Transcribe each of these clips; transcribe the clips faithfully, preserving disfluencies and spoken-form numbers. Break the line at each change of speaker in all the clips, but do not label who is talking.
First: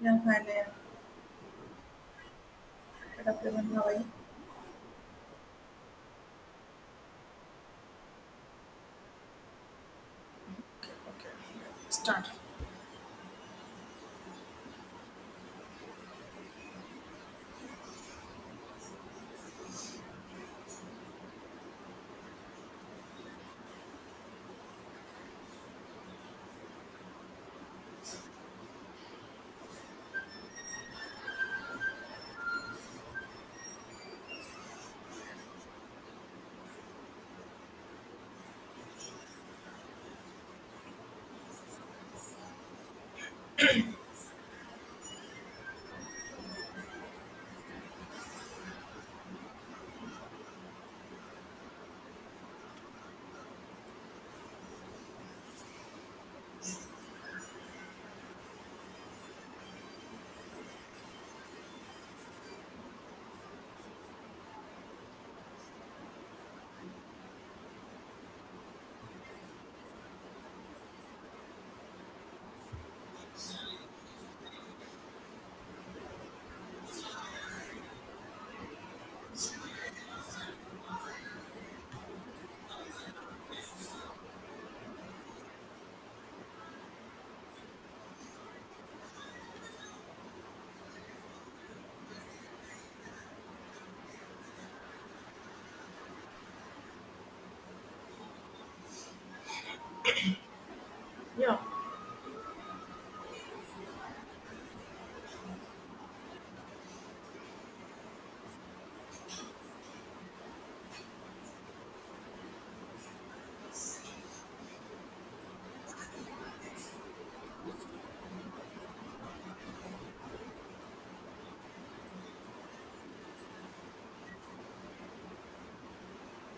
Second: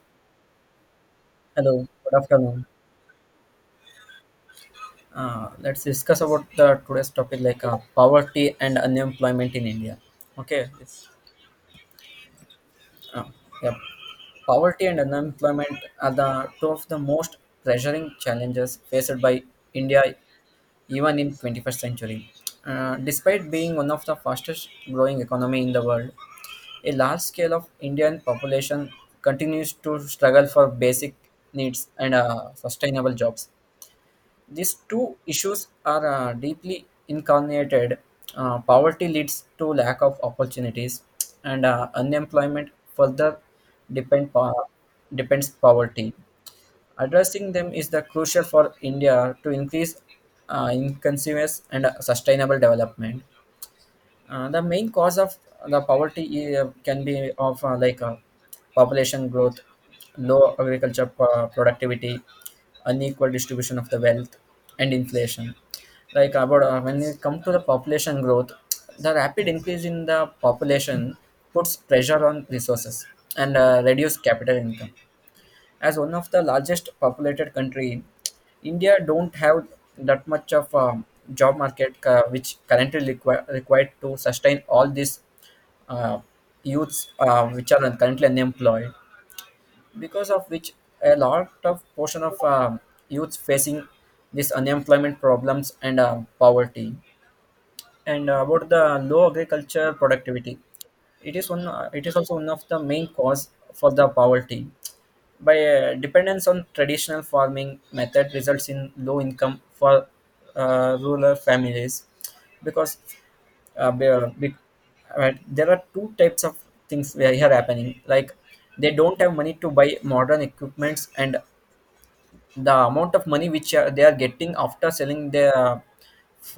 Yeah, finally,
Hello, good afternoon.
I'm at a present how I.
Uh, let's discuss about the today's topic like uh, poverty and unemployment in India. Okay, it's
Okay, start.
uh, yeah, poverty and unemployment are the two of the most pressuring challenges faced by India even in twenty-first century. Uh, despite being one of the fastest growing economy in the world, a large scale of Indian population continues to struggle for basic needs and uh, sustainable jobs. These two issues are uh, deeply incarnated. Uh, poverty leads to lack of opportunities, and uh, unemployment further depend po- depends poverty. Addressing them is the crucial for India to increase uh, inclusiveness and uh, sustainable development. Uh, the main cause of the poverty uh, can be of uh, like uh, population growth, low agriculture uh, productivity, unequal distribution of the wealth, and inflation. Like about uh, when it comes to the population growth, the rapid increase in the population puts pressure on resources and uh, reduce capital income as one of the largest populated country. India don't have that much of um, job market uh, which currently require, required to sustain all these uh, youths uh, which are currently unemployed, because of which a lot of portion of um youths facing this unemployment problems and uh, poverty. And uh, about the low agriculture productivity, it is one uh, it is also one of the main cause for the poverty by uh, dependence on traditional farming method results in low income for uh, rural families, because uh, be- uh, be- right, there are two types of things where here happening, like they don't have money to buy modern equipments, and the amount of money which uh, they are getting after selling their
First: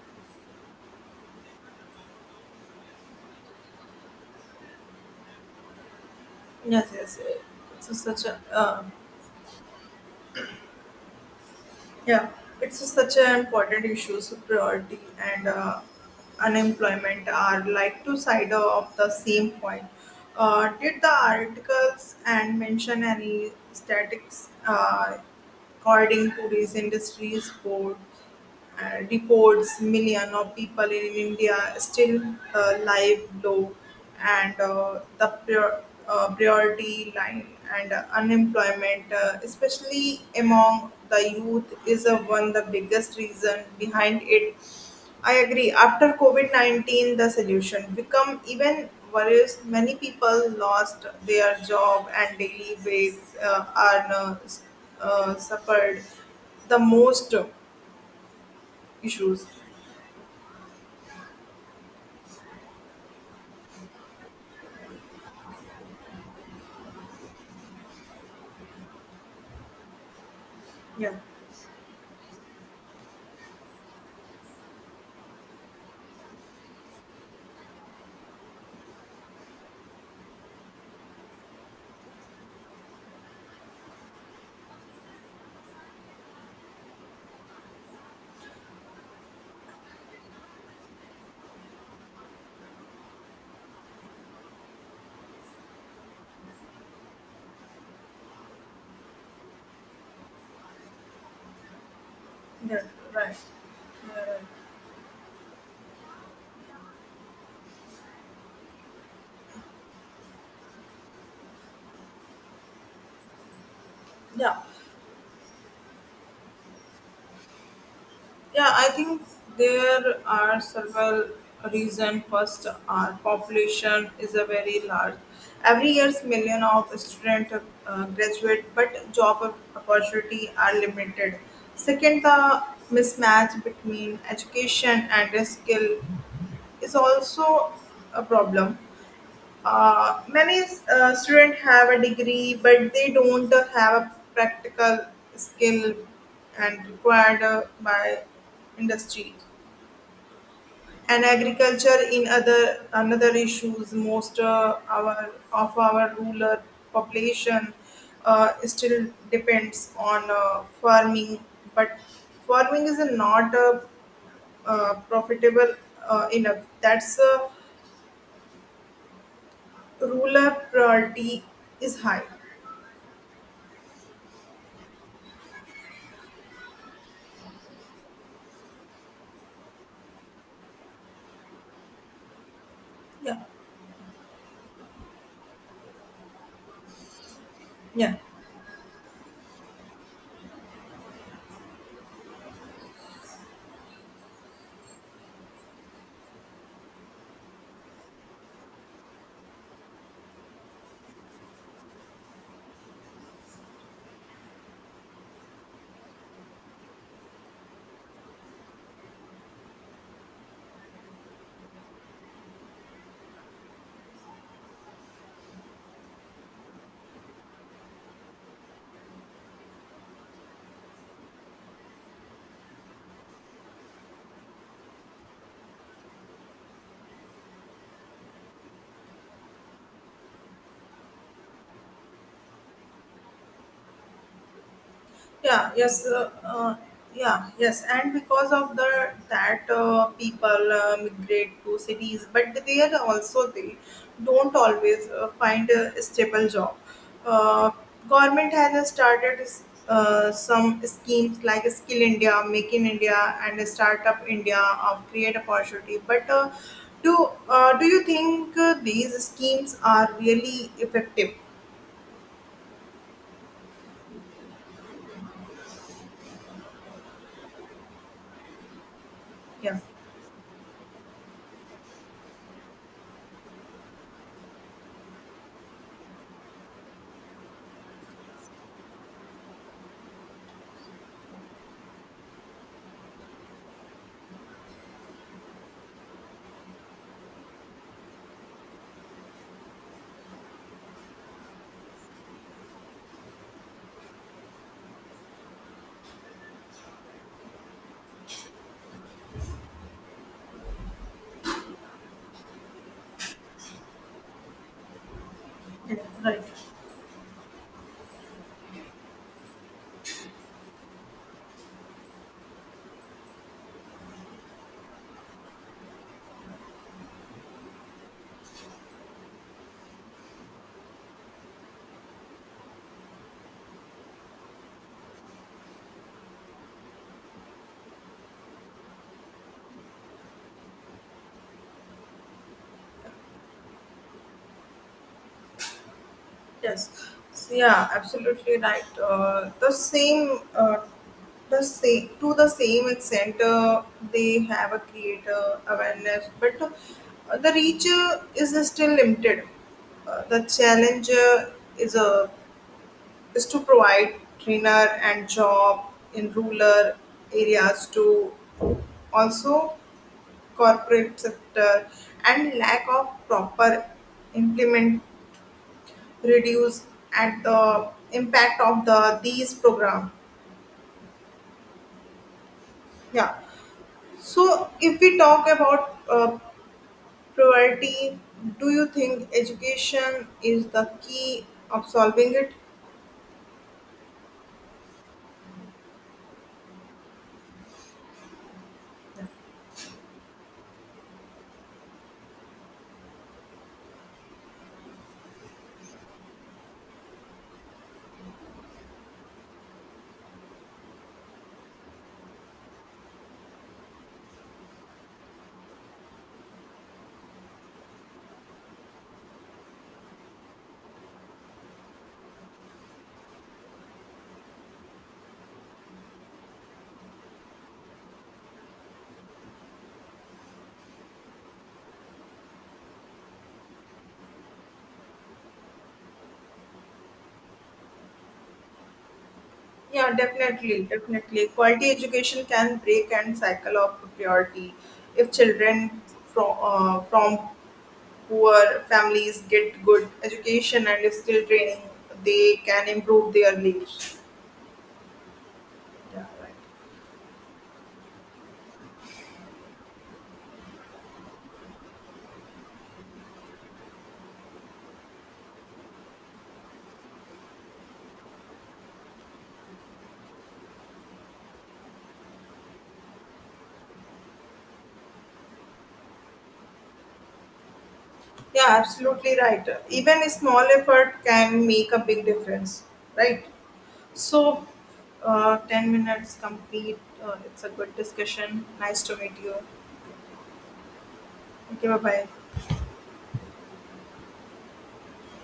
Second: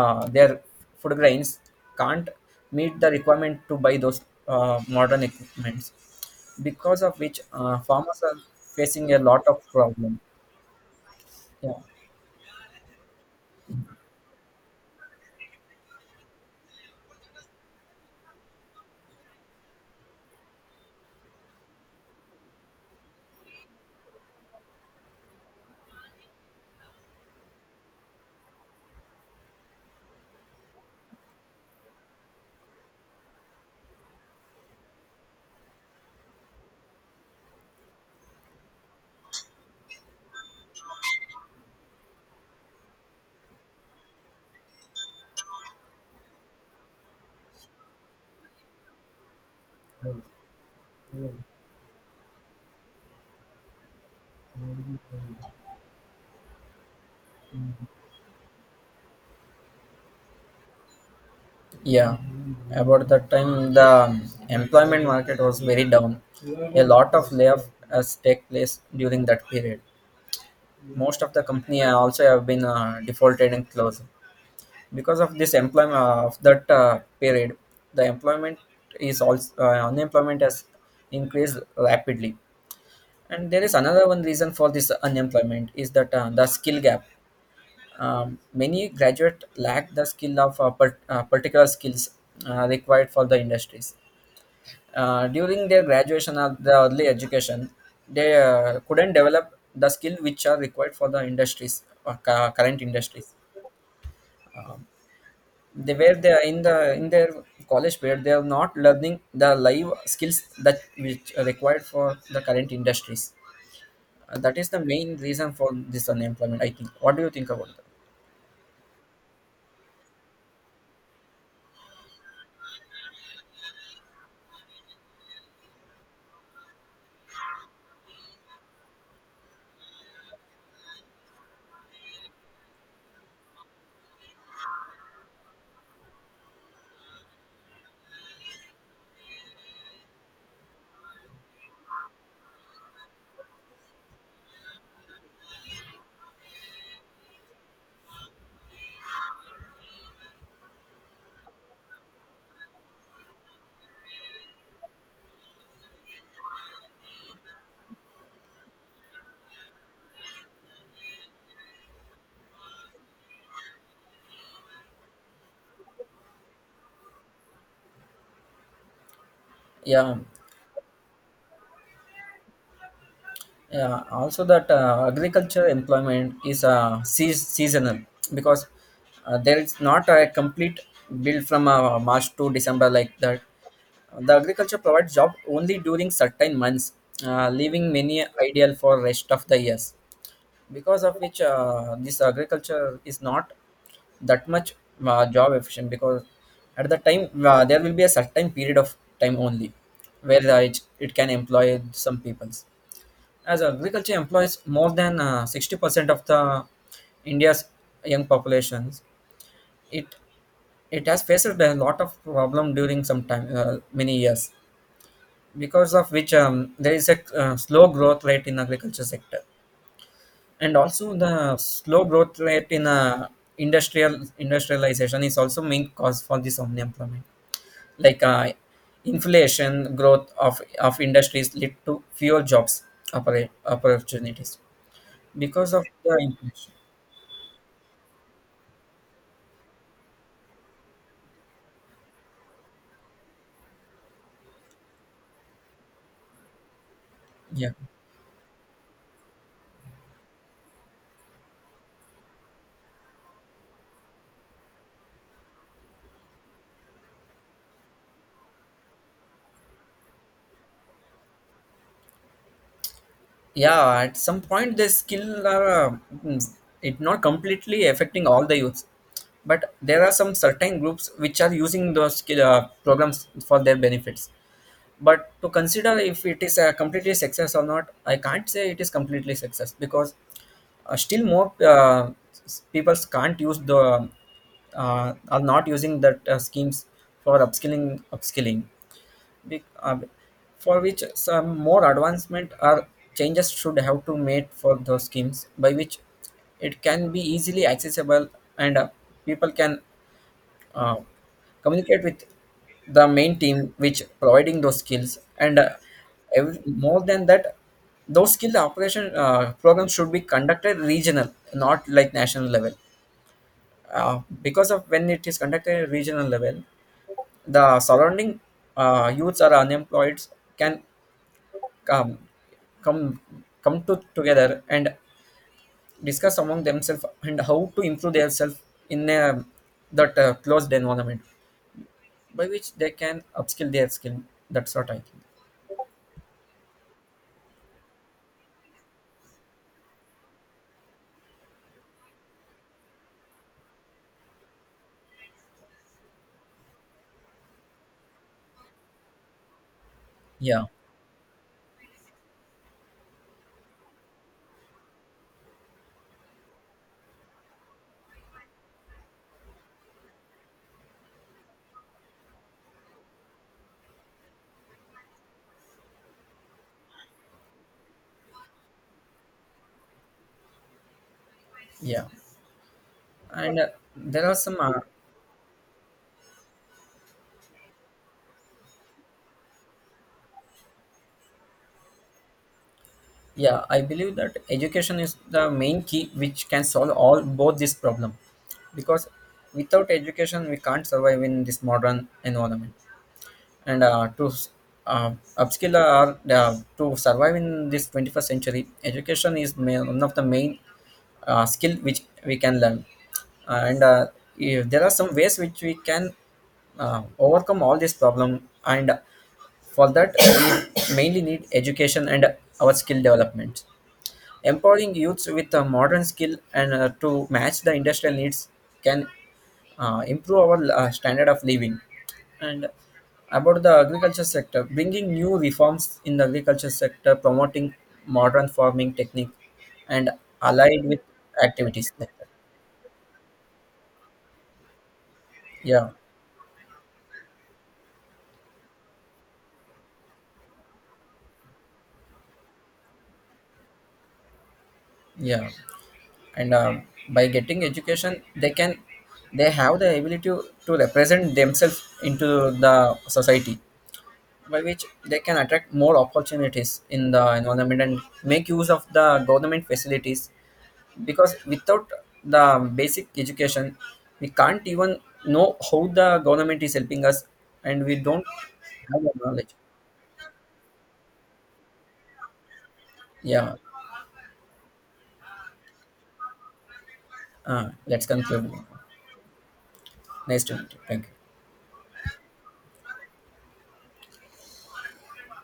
uh, their food grains can't meet the requirement to buy those uh, modern equipments,
yes
because of
yes uh,
which uh,
it's a
farmers
such
are
a uh,
facing a lot of problem. Yeah,
Yeah, it's a such an important issue. So priority and uh, unemployment are like two sides of the same coin. Uh, did the articles and mention any statistics uh, according to these industries board? Uh, deports million of people in India still uh, live low, and uh, the prior, uh, priority line and uh, unemployment, uh, especially among the youth, is uh, one the biggest reason behind it. I agree. After COVID nineteen, the solution become even worse. Many people lost their job and daily wages uh, are uh, s- uh, suffered the most issues.
yeah, about that time the employment market was very down, a lot of layoff has take place during that period.
Yeah,
Most of the company also have been uh, defaulted and closed, because of this employment uh, of that uh, period the employment is also uh, unemployment has increased rapidly. And there is another one reason for this unemployment is that uh, the skill gap. Um, many graduate lack the skill of uh, per, uh, particular skills uh, required for the industries uh, during their graduation or the early education. They uh, couldn't develop the skill which are required for the industries, uh, cu-
that
current
right. Yeah,
industries.
right. Uh,
They where they are in the in their college period, they are not learning the live skills that which are required for the current industries. Uh,
yeah,
that is the main reason for this unemployment, I think. What do you think about that?
yeah. I think there are several reasons. First, our population is a very large. Every year, million of students uh, graduate, but job op- opportunity are limited. Second, the mismatch between education and skill is also a problem. Uh, many uh, students have a degree, but they don't uh, have a practical skill and required uh, by industry. And agriculture in other another issues. Most uh, Our of our rural population uh, still depends on uh, farming, but farming is not uh, uh, profitable uh, enough. That's uh,
Yeah,
rural priority is high.
yeah, also that uh, agriculture employment is uh, seas- seasonal, because uh, there is not a complete build from uh, march to december, like
Yeah.
that the agriculture provides job only during certain months, uh, leaving
yeah
many ideal for rest of the years, because of which uh, this agriculture is not that much uh, job efficient, because at the time uh, there will be a certain period of time only where uh, it, it can employ some peoples. As agriculture employs more than uh, sixty percent of the india's young populations, it it has faced a lot of problem during some time, uh, many years, because of which um, there is a uh, slow growth rate in agriculture sector. And also the slow growth rate in uh, industrial industrialization is also main cause for this unemployment, like uh, inflation growth of of industries lead to fewer jobs oppor- opportunities,
yeah
because of
yes
the
uh,
inflation.
uh, yeah yes, and because of the that, uh, people uh, migrate to cities, but they are also they don't always uh, find a stable job.
Yeah,
Uh, government has uh, started uh, some schemes like Skill India, Make in India and Startup India, of create opportunity. But uh, do uh, do you think uh, these schemes are really effective?
yeah, at some point the skill are uh, mm, it not completely affecting all the youths, but
yeah
there are some certain groups which are using those skill, uh, programs for their benefits. But to consider if it is a completely success or not, I can't say it is completely success, because uh, still more uh, s- people can't use the uh, are not using that uh, schemes for upskilling upskilling Be- uh, for which some more advancement or changes should have to made for those schemes, by which it can be easily accessible, and uh, people can uh, communicate with the main team which providing those skills. And uh,
yeah, Right.
ev- more than that, those skill operation uh, programs should be conducted regional, not like national level, uh, because of when it is conducted at regional level, the surrounding uh, youths or unemployed can come come come to together and discuss among themselves and how to improve themselves in a, that uh, closed environment, by which they can upskill their skill. That's what I think.
Yes. So, yeah, absolutely right. Uh, the same, uh, the same to the same extent, uh, they have a creator awareness, but uh, the reach uh, is still limited. Uh, the
Yeah,
challenge uh, is a is to provide trainer and job in rural areas to also corporate sector, and lack of proper implement reduce at the impact of the these program.
yeah.
Yeah.
And uh, there are some,
So
uh,
if we talk about uh, priority, do you think education is the key of solving it?
yeah, I believe that education is the main key which can solve all both this problem, because without education we can't survive in this modern environment. And uh, to s- uh, upskill or uh, to survive in this twenty-first century, education is ma- one of the main uh, skill which we can learn. And uh, yeah, there are some ways which we can uh, overcome all this problem, and for that we mainly need education and our skill development. Empowering youths with uh, modern skill and uh, to match the industrial needs can uh, improve our uh, standard of living. And about the agriculture sector, bringing new reforms in the agriculture sector, promoting modern farming technique, and
Yeah, definitely,
allied with
definitely
activities.
quality
Like
education can break and cycle of poverty. If children
yeah,
from uh, from poor families get good education and skill training, they can improve their lives.
yeah,
Yeah,
and
right.
um, by getting education, they can they have the ability to represent themselves into the society, by which they can attract more opportunities in the environment and make use of the government facilities, because without the basic education we can't even know how the government is helping us, and we don't
Yeah,
have the
absolutely
knowledge.
right. Even a small effort can make a big difference, right?
Yeah,
So, uh, ten minutes complete. Uh, it's a
uh,
good
let's conclude.
discussion. Nice to meet you.
Nice to meet you, thank you.
Okay, bye bye.